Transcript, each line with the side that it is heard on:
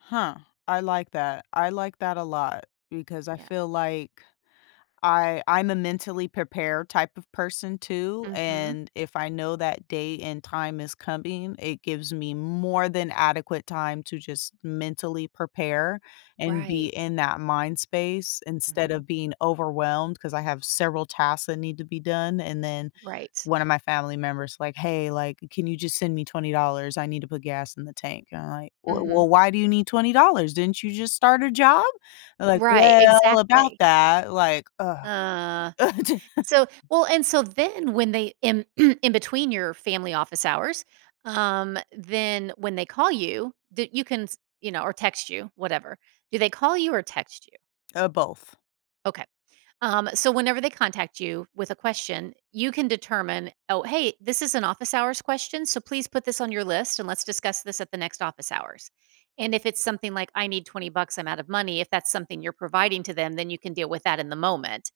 left: Huh, I like that, I like that a lot, because I
right: Yeah.
left: feel like I I'm a mentally prepared type of person too,
right: Mhm.
left: and if I know that day and time is coming, it gives me more than adequate time to just mentally prepare, and be
right: Right.
left: in that mind space instead
right: Mhm.
left: of being overwhelmed, 'cause I have several tasks that need to be done, and then,
right: Right.
left: one of my family member's like, "Hey, like, can you just send me $20, I need to put gas in the tank," and I'm like, "W
right: Mhm.
left: well, why do you need $20? Didn't you just start a job?" Like,
right: Right,
left: "Well, about
right: exactly.
left: that" like, "Ugh."
right: Uh,
left: [unintelligible]
right: so well and so then when they in in between your family, office hours, um, then when they call you, that you can s you know, or text you, whatever. Do they call you or text you?
left: Uh, both.
right: Okay. Um, so whenever they contact you with a question, you can determine, "Oh, hey, this is an office hours question, so please put this on your list and let's discuss this at the next office hours." And if it's something like, "I need 20 bucks; I'm out of money," if that's something you're providing to them, then you can deal with that in the moment.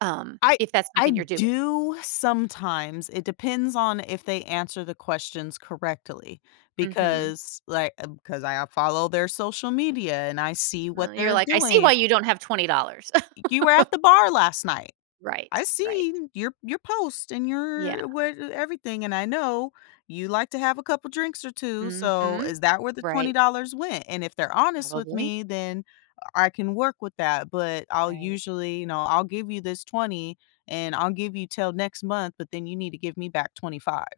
right: Um,
left: I
right: if that's
left: I
right: something you're doing.
left: do sometimes, it depends on if they answer the questions correctly,
right: Mhm.
left: because, like, I've 'cause I I follow their social media and I see
right: Uh,
left: what
right: you're
left: they're
right: like, "I see why
left: doing.
right: you don't have $20."
left: "You were at the bar last night.
right: Right,
left: I've
right: right.
left: seen your you post and
right: Yeah.
left: your what everything, and I know you like to have a couple drinks or 2, so
right: Mhm,
left: is that where the twenty
right: right.
left: dollars went?" And if they're honest with
right: Probably.
left: me, then I can work with that, but I'll
right: Right.
left: usually, you know, "I'll give you this $20 and I'll give you till next month, but then you need to give me back $25."